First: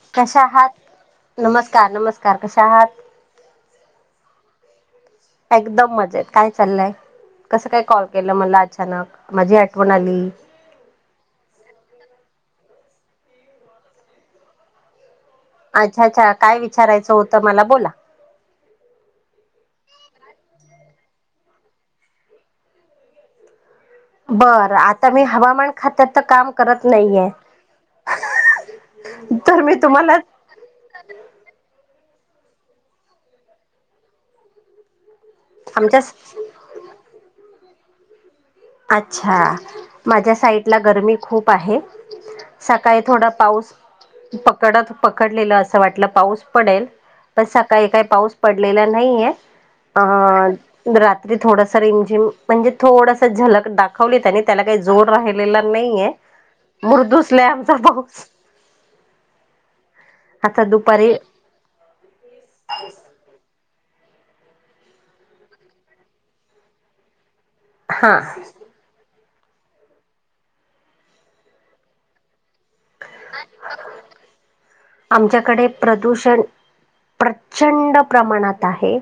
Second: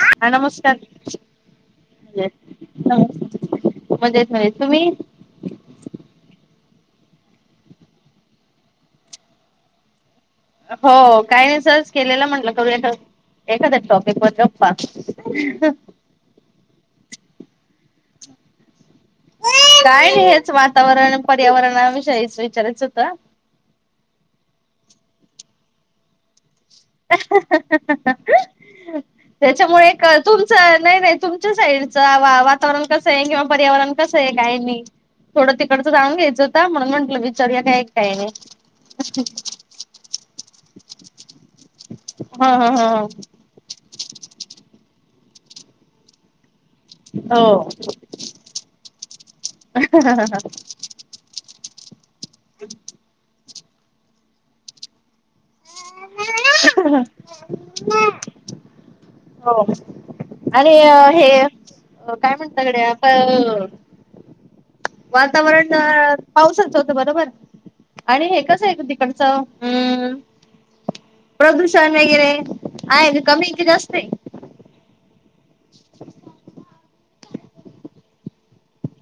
हा कशा आहात? नमस्कार नमस्कार नमस्कार कशा आहात [inaudible] मजेत नाहीत तुम्ही? एकदम मजेत काय चाललंय? कसं काय कॉल केलं मला अचानक माझी आठवण आली. हो काही नाही सरज केलेला म्हंटलं करूयात एखाद्या टॉपिक वर गप्पा. अच्छा अच्छा काय विचारायचं होतं मला बोला. काय हेच वातावरण पर्यावरणाविषयीच विचारायचं होतं. बरं आता मी हवामान खात्यात तर काम करत नाहीये [unintelligible] तर मी त्याच्यामुळे तुम्हाला कळ तु च नाही नाही तुमच्या साईडचं वा- वातावरण कसं आहे किंवा पर्यावरण कसं आहे काही नाही. थोडं तिकडचं आमच्या जाऊून घ्यायचं होता म्हणून म्हटलं विचारूया काय आहे काय नाही. अच्छा माझ्या साईटला गरमी खूप आहे हा हा सकाळी हा थोडा पाऊस पकडत -पकडलेलं असं वाटलं पाऊस पडेल पण हो सकाळी काही पाऊस पडलेला नाहीये अ रात्री थोडस रिमजिम म्हणजे थोडस झलक दाखवली त्यानी त्याला काही जोर राहिल लेला नाहीये [inaudible] पाऊस. हो आता अणि अ दुपारी हे काय म्हणता गडया आप वातावरण पावसाचं होतं बरोबर हा आणि हे कसं ये क ती कडच हम्म प्रदूषण वगैरे. आहे की कमी ये जास्त ये. आमच्याकडे प्रदूषण प्रचंड प्रमाणात आहे.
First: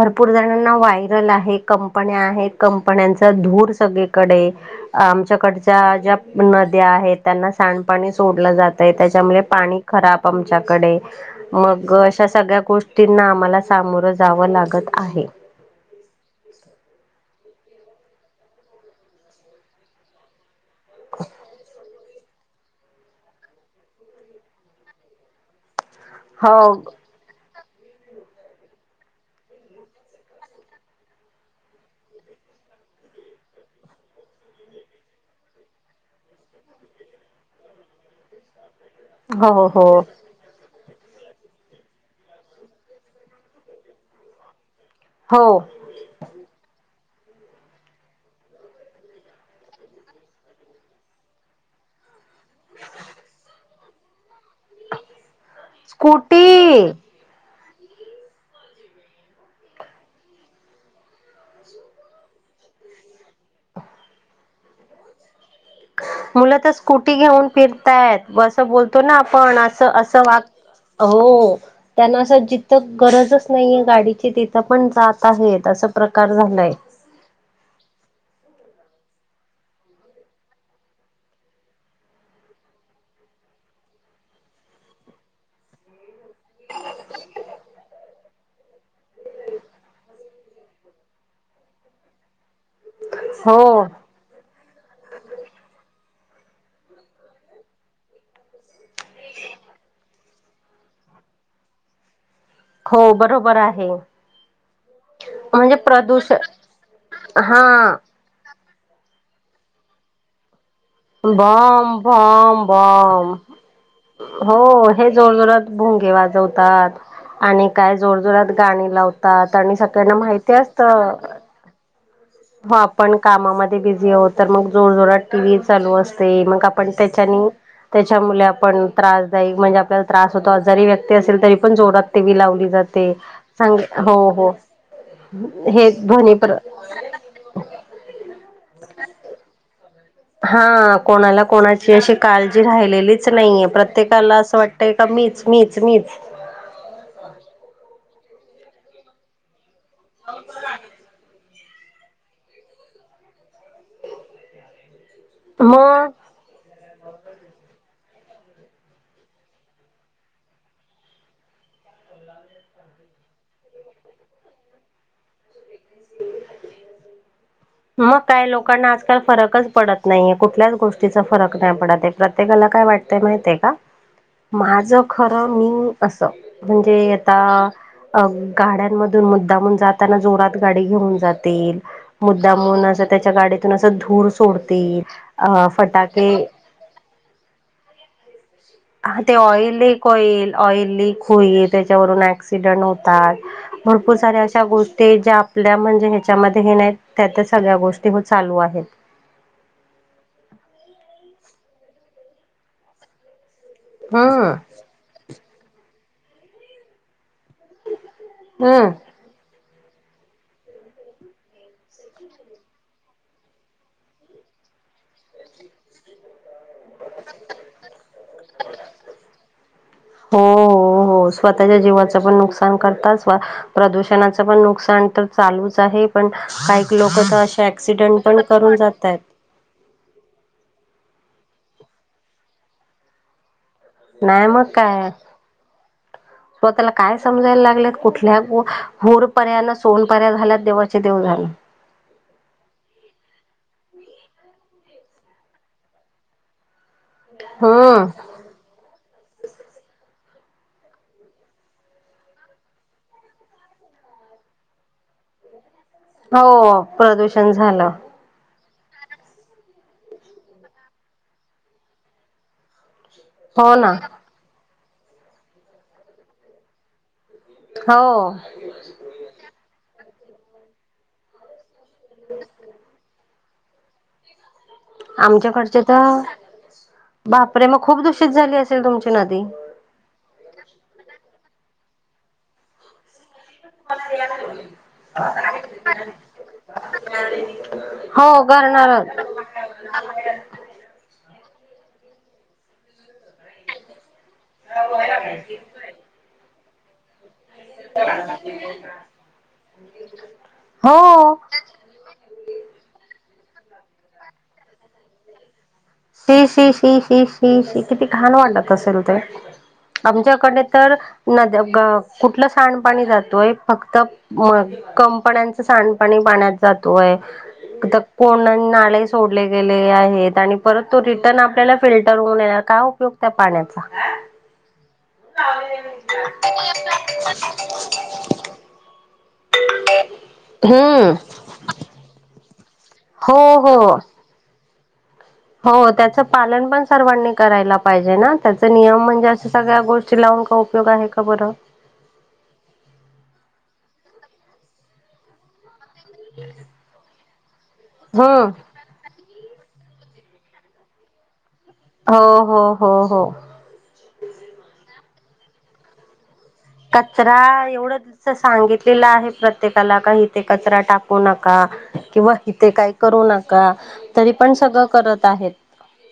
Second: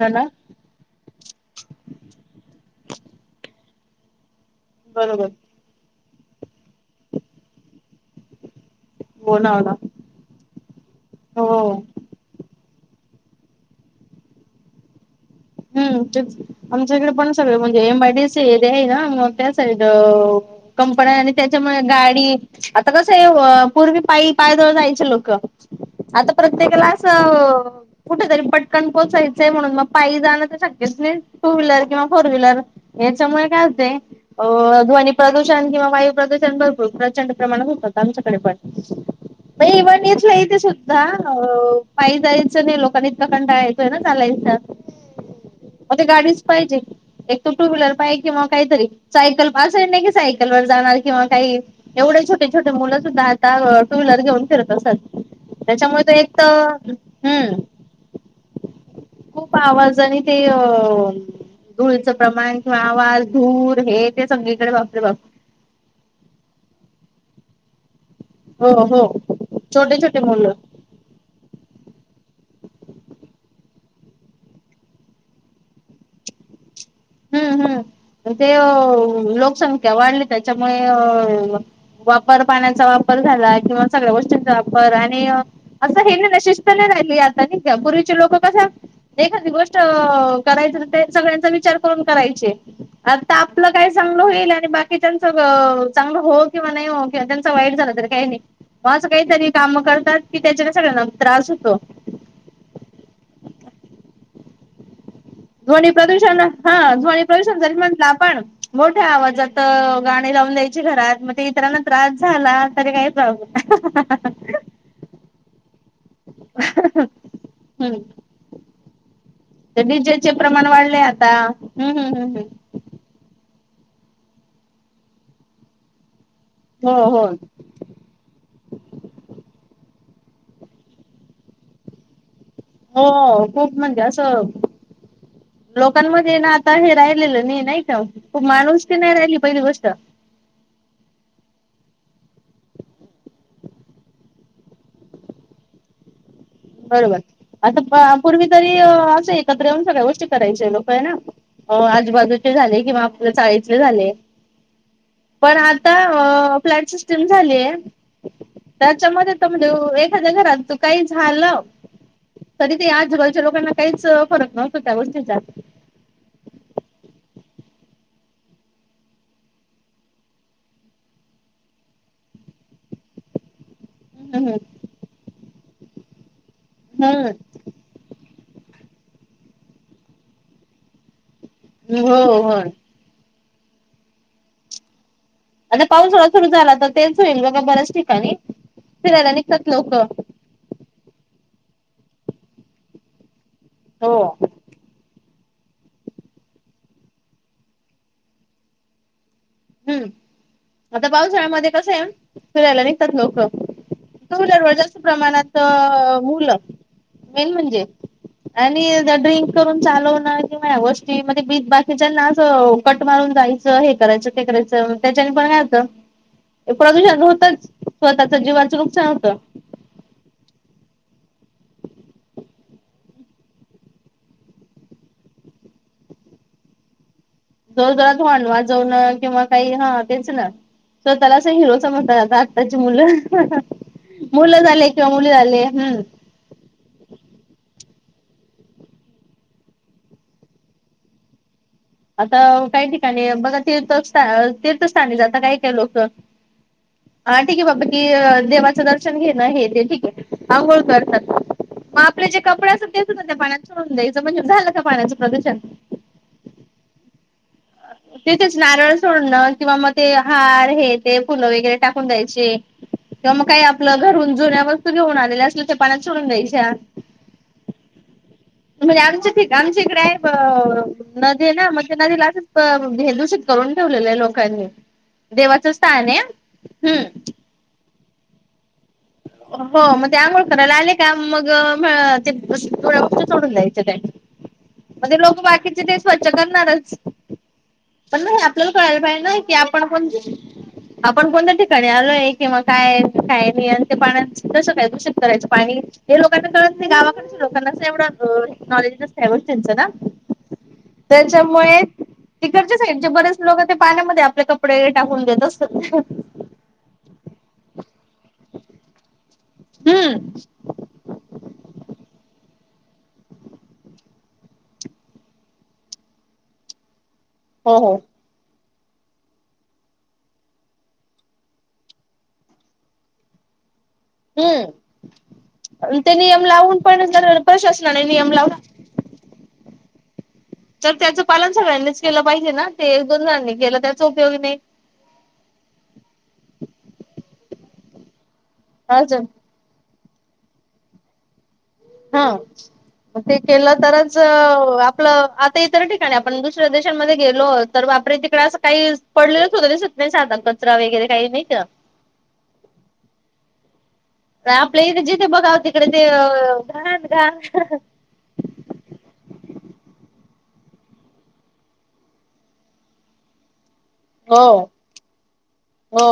ह ना जणांना वायरल आहे कंपन्या आहेत कंपन्यांचा धूर सगळीकडे बरोबर आमच्याकडच्या ज्या नद्या आहेत त्यांना सांडपाणी सोडलं जातं तय त्याच्यामुळे लोणावळा पाणी खराब आमच्याकडे हो मग अश्या सगळ्या गोष्टींना आम्हाला सामोरं जावं लागत आहे. हम्म तेच आमच्याईकडे पण सगळे म्हणजे एम आय डी सी हे ते हेना मग त्या साईड कंपन्या आणि त्याच्यामुळे गाडी आता कसं आहे पूर्वी पायी पायदवळ जायचे लोक आता हो प्रत्येकाला अस कुठेतरी पटकन पोहचाय चये म्हणून म पाई जाण ते शक्यच नाही टू व्हीलर किंवा फोर व्हीलर याच्यामुळे काय होतये अ ध्वनी प्रदूषण किंवा वायू प्रदूषण भरपूर प्रचंड प्रमाणात होतात आमच्याकडे पण. [inaudible] हो हो इथल्या इथेच होत जा हळूहळू पाई जायचं नाहीये लोकांनी इतका कंटाळा येतोय ना चालायचा. हो. म ते गाडीच पाहिजे. एक तो टू व्हीलर पाही किंवा काहीतरी सायकल पा असल नाही की सायकल वर जाणार किंवा काही एवढया छो ते छोटे मुलं सुद्धा आता टू व्हीलर घेऊन फिरत असतात त्याच्यामुळे त एक त स्कूटी हम्म खूप आवाज आणि ते अ धुळीचं प्रमाण किंवा आवाज धूळ हे ते सगळीकडे बापरे बाप. मुलं तर स्कूटी घेऊन फिरता येत. व असं हो बोलतो हो ना आपण असं छोटे छोटे असं वाग मुलं हो त्यांना असं जिथं गरजच नाहीये गाडीची तिथं पण जाता बि येता असं प्रकार झालाय. हम्म हम्म तर ते अ लोकसंख्या वाढली त्याच्यामुळे अ वापर पाण्याचा वापर झाला किंवा सगळ्या गोष्टींचा वापर आणि- असं हे ना शिस्त नाही राहिल आता, पूर्वीचे लोक कस- एखादी गोष्ट करायचं ते सगळ्यांचा विचार- करून करायचे, आता हो आपल काय सांग - होईल आणि बाकी त्यांच चांगलं हो किंवा नाही हो किंवा त्यांचा वाईट झालं तरी काही नाही. मग असं काहीतरी काम करतात की, त्याच्याने सगळ्यांना त्रास होतो. हो, बरोबर आहे. ध्वनी प्रदूषण हा ध्वनी प्रदूषण हा जरी म्हणला- पण मोठ्या आवाजात गाणी लावून द्याय- बम बम तरी काही बम प्रॉब्लेम हो हे जोर जोरात- भोंगे वाजवतात आणि काय हम्म जोर जोरात गाणी लावतात. आणि तर सगळ्यांना डीजेचे माहिती प्रमाण वाढले असतं आता, हं, हं, हं. हो आपण कामामध्ये बिझी आहोत, तर मग जोर जोरात टी व्ही चालू असते मग- आपण हो हो त्याच्यानी- त्याच्यामुळे आपण त्रासदायक म्हणजे, आपल्याला त्रास होतो आजारी व्यक्ती असेल तरी, पण जोरात ते लावली- हो खूप म्हणजे असं हो हे लोकांमध्ये ्वनीप ना आता हे [unintelligible] नाही राहिलेलं [unintelligible] नाही का, माणूसकी नाही राहिली पहिली गोष्ट. हा, कोणाला कोणाची अशी काळजी राहिलेलीच नाहीये, प्रत्येकाला असं वाटत- की मीच, मीच, मीच. बरोबर, आता पूर्वी तरी असं एकत्र येऊन सगळ्या गोष्टी करायच्या लोक आहे ना? हो, आजूबाजूचे झाले किंवा आपल्या चाळीतले झाले. पण मग आता प्लँट सिस- [unintelligible] झालीये त्याच्यामध्ये त म्हणजे एखाद्या घरात तू काही झालं- तरी ते आजूबाजूच्या लोकांना काहीच फरक नव्हतो त्या गोष्टींचा. मग काय, लोकांना आजकाल फरकच पडत नाहीये, कुठल्याच गोष्टीचा फरक नाही पडत आहे, प्रत्येकाला काय वाटत- तेय माहितेय का? हम् [unintelligible] माझं खरं मी असं म्हणजे हम्म आता- अ.. गाड्यांमधून मुद्दामन जाताना जोरात गाडी घेऊन जातील, - हं, दमून असं त्याच्या गाडीतून असं धूर सोडतील. अ आता पाऊस थोडा फटाके सुरू झाला, तर तेच होईल बघा बऱ्याच ठिकाणी. हा, फिरायला ते निघतात ऑइल लोक लीक होईल, ऑइल लीक होईल, त्याच्यावरून ऍक्सिडेंट होतात. हो भरपूर साऱ्या अशा गोष्टी ज्या- आपल्या म्हणजे ह्याच्यामध्ये हे नाही, त्यात सगळ्या गोष्टी हो चालू आहेत. हम्म, आता पावसाळ्यामध्ये कसं आहे, फिरायला निघतात लोक. [unintelligible] तर हम्म जास्त प्रमाणात मुलं- मेन म्हणजे आणि हम्म त्या ड्रिंक- करून चालवण किंवा या गोष्टी मग बी बाकीच्याना अस कट मारून जायचं, हे करायचं. तेकच त्याच्यानी पण काय होतं [unintelligible] प्रदूषण होतच, स्वतःच जीवाच नुकसान होत. हो, हो, हो, स्वतःच्या जीवाच पण नुकसान करतात- प्रदूषणाच पण नुकसान तर चालूच आहे, पण काही काही लोक अशी- अँक्सिडेंट जोरजोरात पण हॉर्न करून जात वाजवणं आहेत. किंवा काही हा तेच ना, स्वतःला अस हिरो समजत आता आत्ताची मुलं. नाही मुलं मग झाले किंवा काय मुली झाले, हम्. स्वतःला काय समजायला लागल्यात, कुठल्या हु हूर पऱ्या न सोनपऱ्या झाल्यात, देवाचे देव जाणे. आता काही ठिकाणी, बघा तीर्थस्थान-तीर्थस्थानी जाता काही लोक हा ठीक हे बाबा की हम्म अ, देवाचं दर्शन घे न, हे ते ठीक आंघोळ करतात. मग आपले जे कपडे असातात ते अस ना त्या पाण्यात सोडून द्यायच म्हणजे, झाल का पाण्याच प्रदूषण? हो प्रदूषण झाल. तिथेच नारळ सोडण किंवा मग ते हार हे ते फुल वगैरे टाकून द्यायचे. किवा मग काही हो ना आपल घरून जुन्या वस्तू घेऊन आलेल्या असल, ते पाण्यात सोडून द्यायच्या. हो. म्हणजे आमच्यात आमच्या इकडे आहे ब अ नदी हे ना, मग त्या नदीला अस प हे दूषित करून ठेवलेल हे लोकांनी. देवाचं आमच्याकडचे त, स्थान आहे हम्म बापरे मग खूप दूषित झाली असेल तुमची नदी? हो मग ते आघोळ करायला आले का, मग अ म्ह ते [unintelligible] ते सोडून जायच त्यांनी, म लोक बाकीचे ते स्वच्छ करणारच. पण म हो हे आपल्याला कळायला करणार पाहिजे ना कि हे आप आपण कोण, आपण कोणत्या ठिकाणी आलोय किंवा काय-काय न? नहीं अन त्या पाण्याचं कसं काय दूशित करायचं पाणी? हे लोकांना कळत नाही गावाकडचे लोकं ना एवढ नॉलेज नसत त्या गोष्टीनच ना, हो त्याच्यामुळेच ईकडच्या साईड चे बरेच लोक ते पाण्यामध्ये आपले कपडे टाकून देत असतात. शी-शी शी-शी शी-शी किती घाण वाटत असेल ते? हम्म आमच्याकडे तर नद्या गं कुठल सांडपाणी जातोय फक्त मग कंपन्याचं सांडपाणी पाण्यात जातोय. हो हो त कोन्डन नाले सोडले गेले आहेत आणि परत तो रिटर्न आपल्याला फिल्टर होऊन येणार, काय उपयोग त्या पाण्याचा? हम्म, ते नियम लावून पण, जर प्रशासनाने नियम लावला तर हम्म त्याच पालन सगळ्यांनीच केल पाहिजे ना? ते एक दोन हो जणांनी केल हो त्याचा उपयोग नाही. हो त्याच पालन पण सर्वांनी करायला पाहिजे ना, त्याच नियम अजून म्हणजे अस सगळ्या गोष्टी लावून का उपयोग आहे का बर? हन, म ते केल तरच अ आपल आ इतर ठिकाणी आपण दुसऱ्या देशांमध्ये गेलो, तर बापरे तिकडे हम्म अस काही पडलेल सुद्धा दिसत नाही साधा कचरा वगैरे काही नाही का. हो-हो-हो. का आपल्या इथे जिथे बघाव तिकडे ते अं कचरा आ एवढ सांगितलेला आहे, प्रत्येकाला का हीते कचरा टाकू नका. किंवा इथे काय करू नका, तरी हो पण सगळ करत आहेत. हो.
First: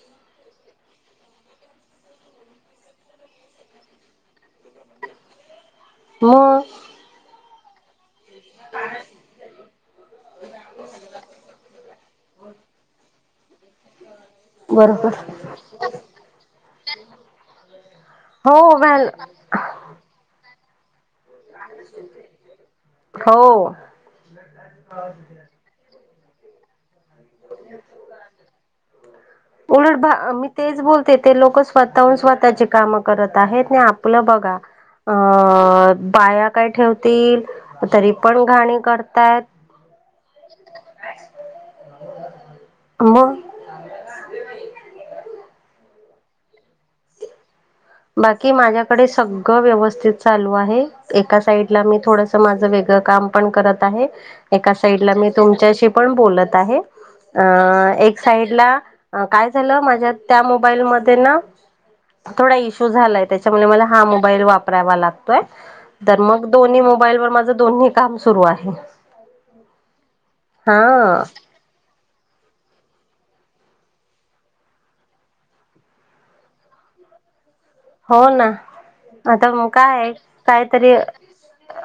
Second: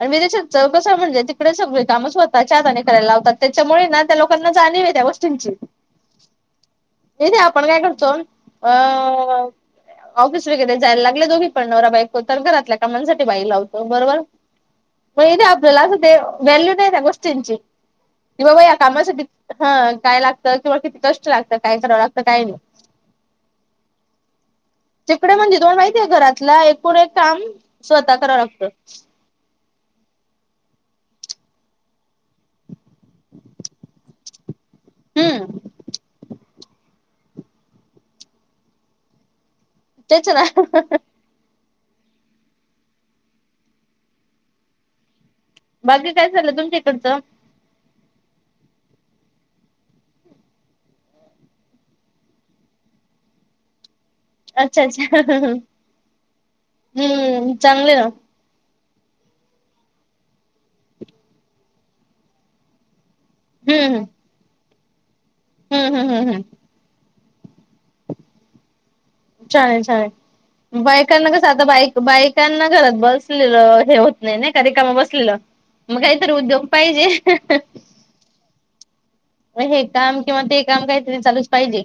आणि मी त्याच्यात कस म्हणजे तिकडे सगळी काम स्वतःच्या हाताने करायला लावतात, त्याच्यामुळे ना त्या लोकांना जाणीवे त्या गोष्टींची. म्ह. इथे आपण काय करतो, अं ऑफिस वगैरे जायला लागले दोघीपण, नवरा- बायको तर घरातल्या कामांसाठी बाई लावतो, बरोबर? बरोबर म इतेे आपल्याला अस ते, व्हॅल्यू नाही त्या गोष्टींची. कि हो बाबा या व्हॅल कामासाठी, हं काय लागतं किंवा किती कष्ट लागत? काय कराव लागत, काय नाही? हो. तिकडे म्हजे दोन माहिती का घरात? नाय पुढे काम स्वतः करा लागत. उलट मी तेच बोलते ते लोक स्वतःहून स्वतःची कामं करत आहेत ना आपलं बघा. अ हम्म. बाया काय ठेवती तरी पण घाण करताय. तेच ना. म. बाकी काय झाल तुमच्या इकडच? बाकी माझ्याकडे सगळ व्यवस्थित चालू आहे. एका साइडला मी थोडस माझ वेगळ काम पण करत आहे, एका अच्छा अच्छा साइडला मी तुमच्या शि पण बोलत आहे. हम्म अं चांगले ना एक साईडला अ काय झालं माझ्या त्या मोबाईल मध्ये ना थोडा इशू झालाय. त्याच्यामुळे मला हम्म हा मोबाईल वापरायला लागतोय. हम्म हम्म तर हम्म हम्म मग दोन्ही मोबाईल वर माझं दोन्ही काम सुरू आहे. चालेल चालेल हा बायकाना कस आता बाईक -बायकांना घरात बसलेलं हे होत नाही नाही का रिकामा बसलेलं. मग काहीतरी उद्योग पाहिजे. हो ना, आता मोका हे आहे काम किंवा ते काम कायतरी काहीतरी चालूच पाहिजे.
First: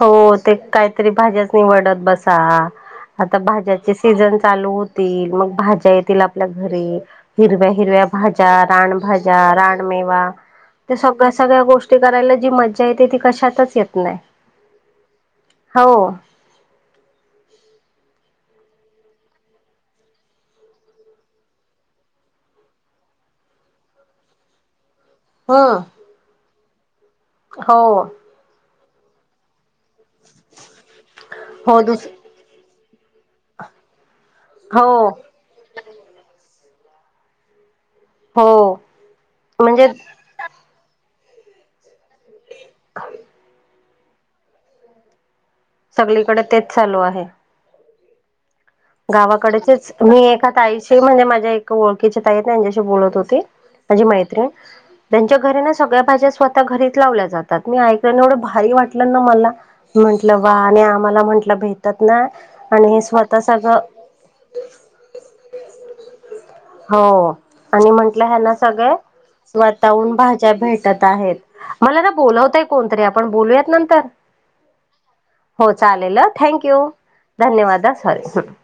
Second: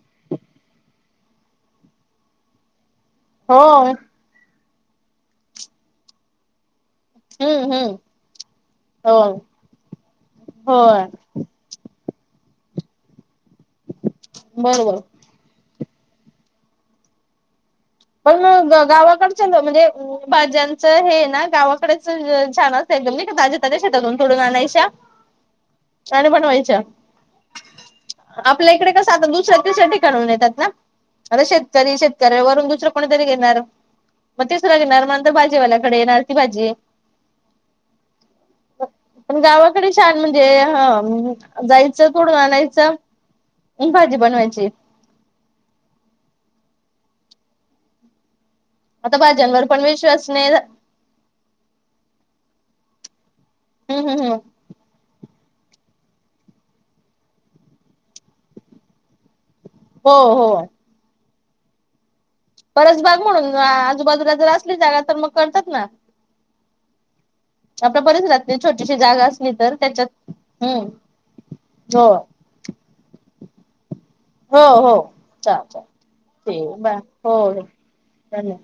हो ते काहीतरी भाज्याच निवडत बसा. आता हो भाज्याचे सीझन चालू होतील मग भाज्या येतील आपल्या घरी. हिरव्या हम्म हम्म हिरव्या भाज्या, हो. रानभाज्या, रानमेवा, त्या होय सगळ्या सगळ्या गोष्टी करायला जी मज्जा येते ती कशातच येत नाही. बरोबर हो. पण मग गावाकडच म्हणजे भाज्यांचं हे ना गावाकडेच छान असे एकदम नाही का, ताज्या ताज्या शेतातून तोडून आणायच्या. [inaudible] हं. आणि बनवायच्या. हो. आपल्या इकडे कसं आ दुसऱ्या तिसऱ्या ठिकाणा हुन येतात ना, आता हो शेतकरी दुस शेतकऱ्यावरून दुसर् कोणतरी घेणार, मग तिसरा हो घेणार, मंतर भाजीवाल्याकडे येणार ती भाजी. हो पण म्हणजे गावाकडे शान म्हणज जे ह जायचं तोडून आणायचं भाजी बनवायची. सगळीकडे तेच चालू आहे. आता भाज्यांवर पण गावाकडचेच मी विश्वास एखा नाही ताईशी म्हणजे माझ्या ओळखीच्या ताई त्यांच्याशी बोलत होती माझी हम्म हम्म हम्म मैत्रीण. त्यांच्या घरी ना सगळ्या भाज्या स्वतः घरीच लावल्या जातात. मी ऐकलं एवढं भारी वाटलं ना मला. हो म्हंटलं वा हो आणि आम्हाला म्हंटलं भेटात ना, आणि परस हे बघ स्वतः म्हणून सगळं आजूबाजूला जर असली जागा तर मग करतात ना. हो. आणि आपल्या म्हटलं ह ना परिसरातली सगळे छोटीशी जागा असली तर त्याच्यात स्वतःहून भाज्या हम्म भेटत आहेत मला हो ना बोलावतय कोणतरी आपण बोलूयात नंतर. हो हो हो चालेल अ थँक ठीक यू, बाय हो हो धन्यवाद सॉरी धन्यवाद.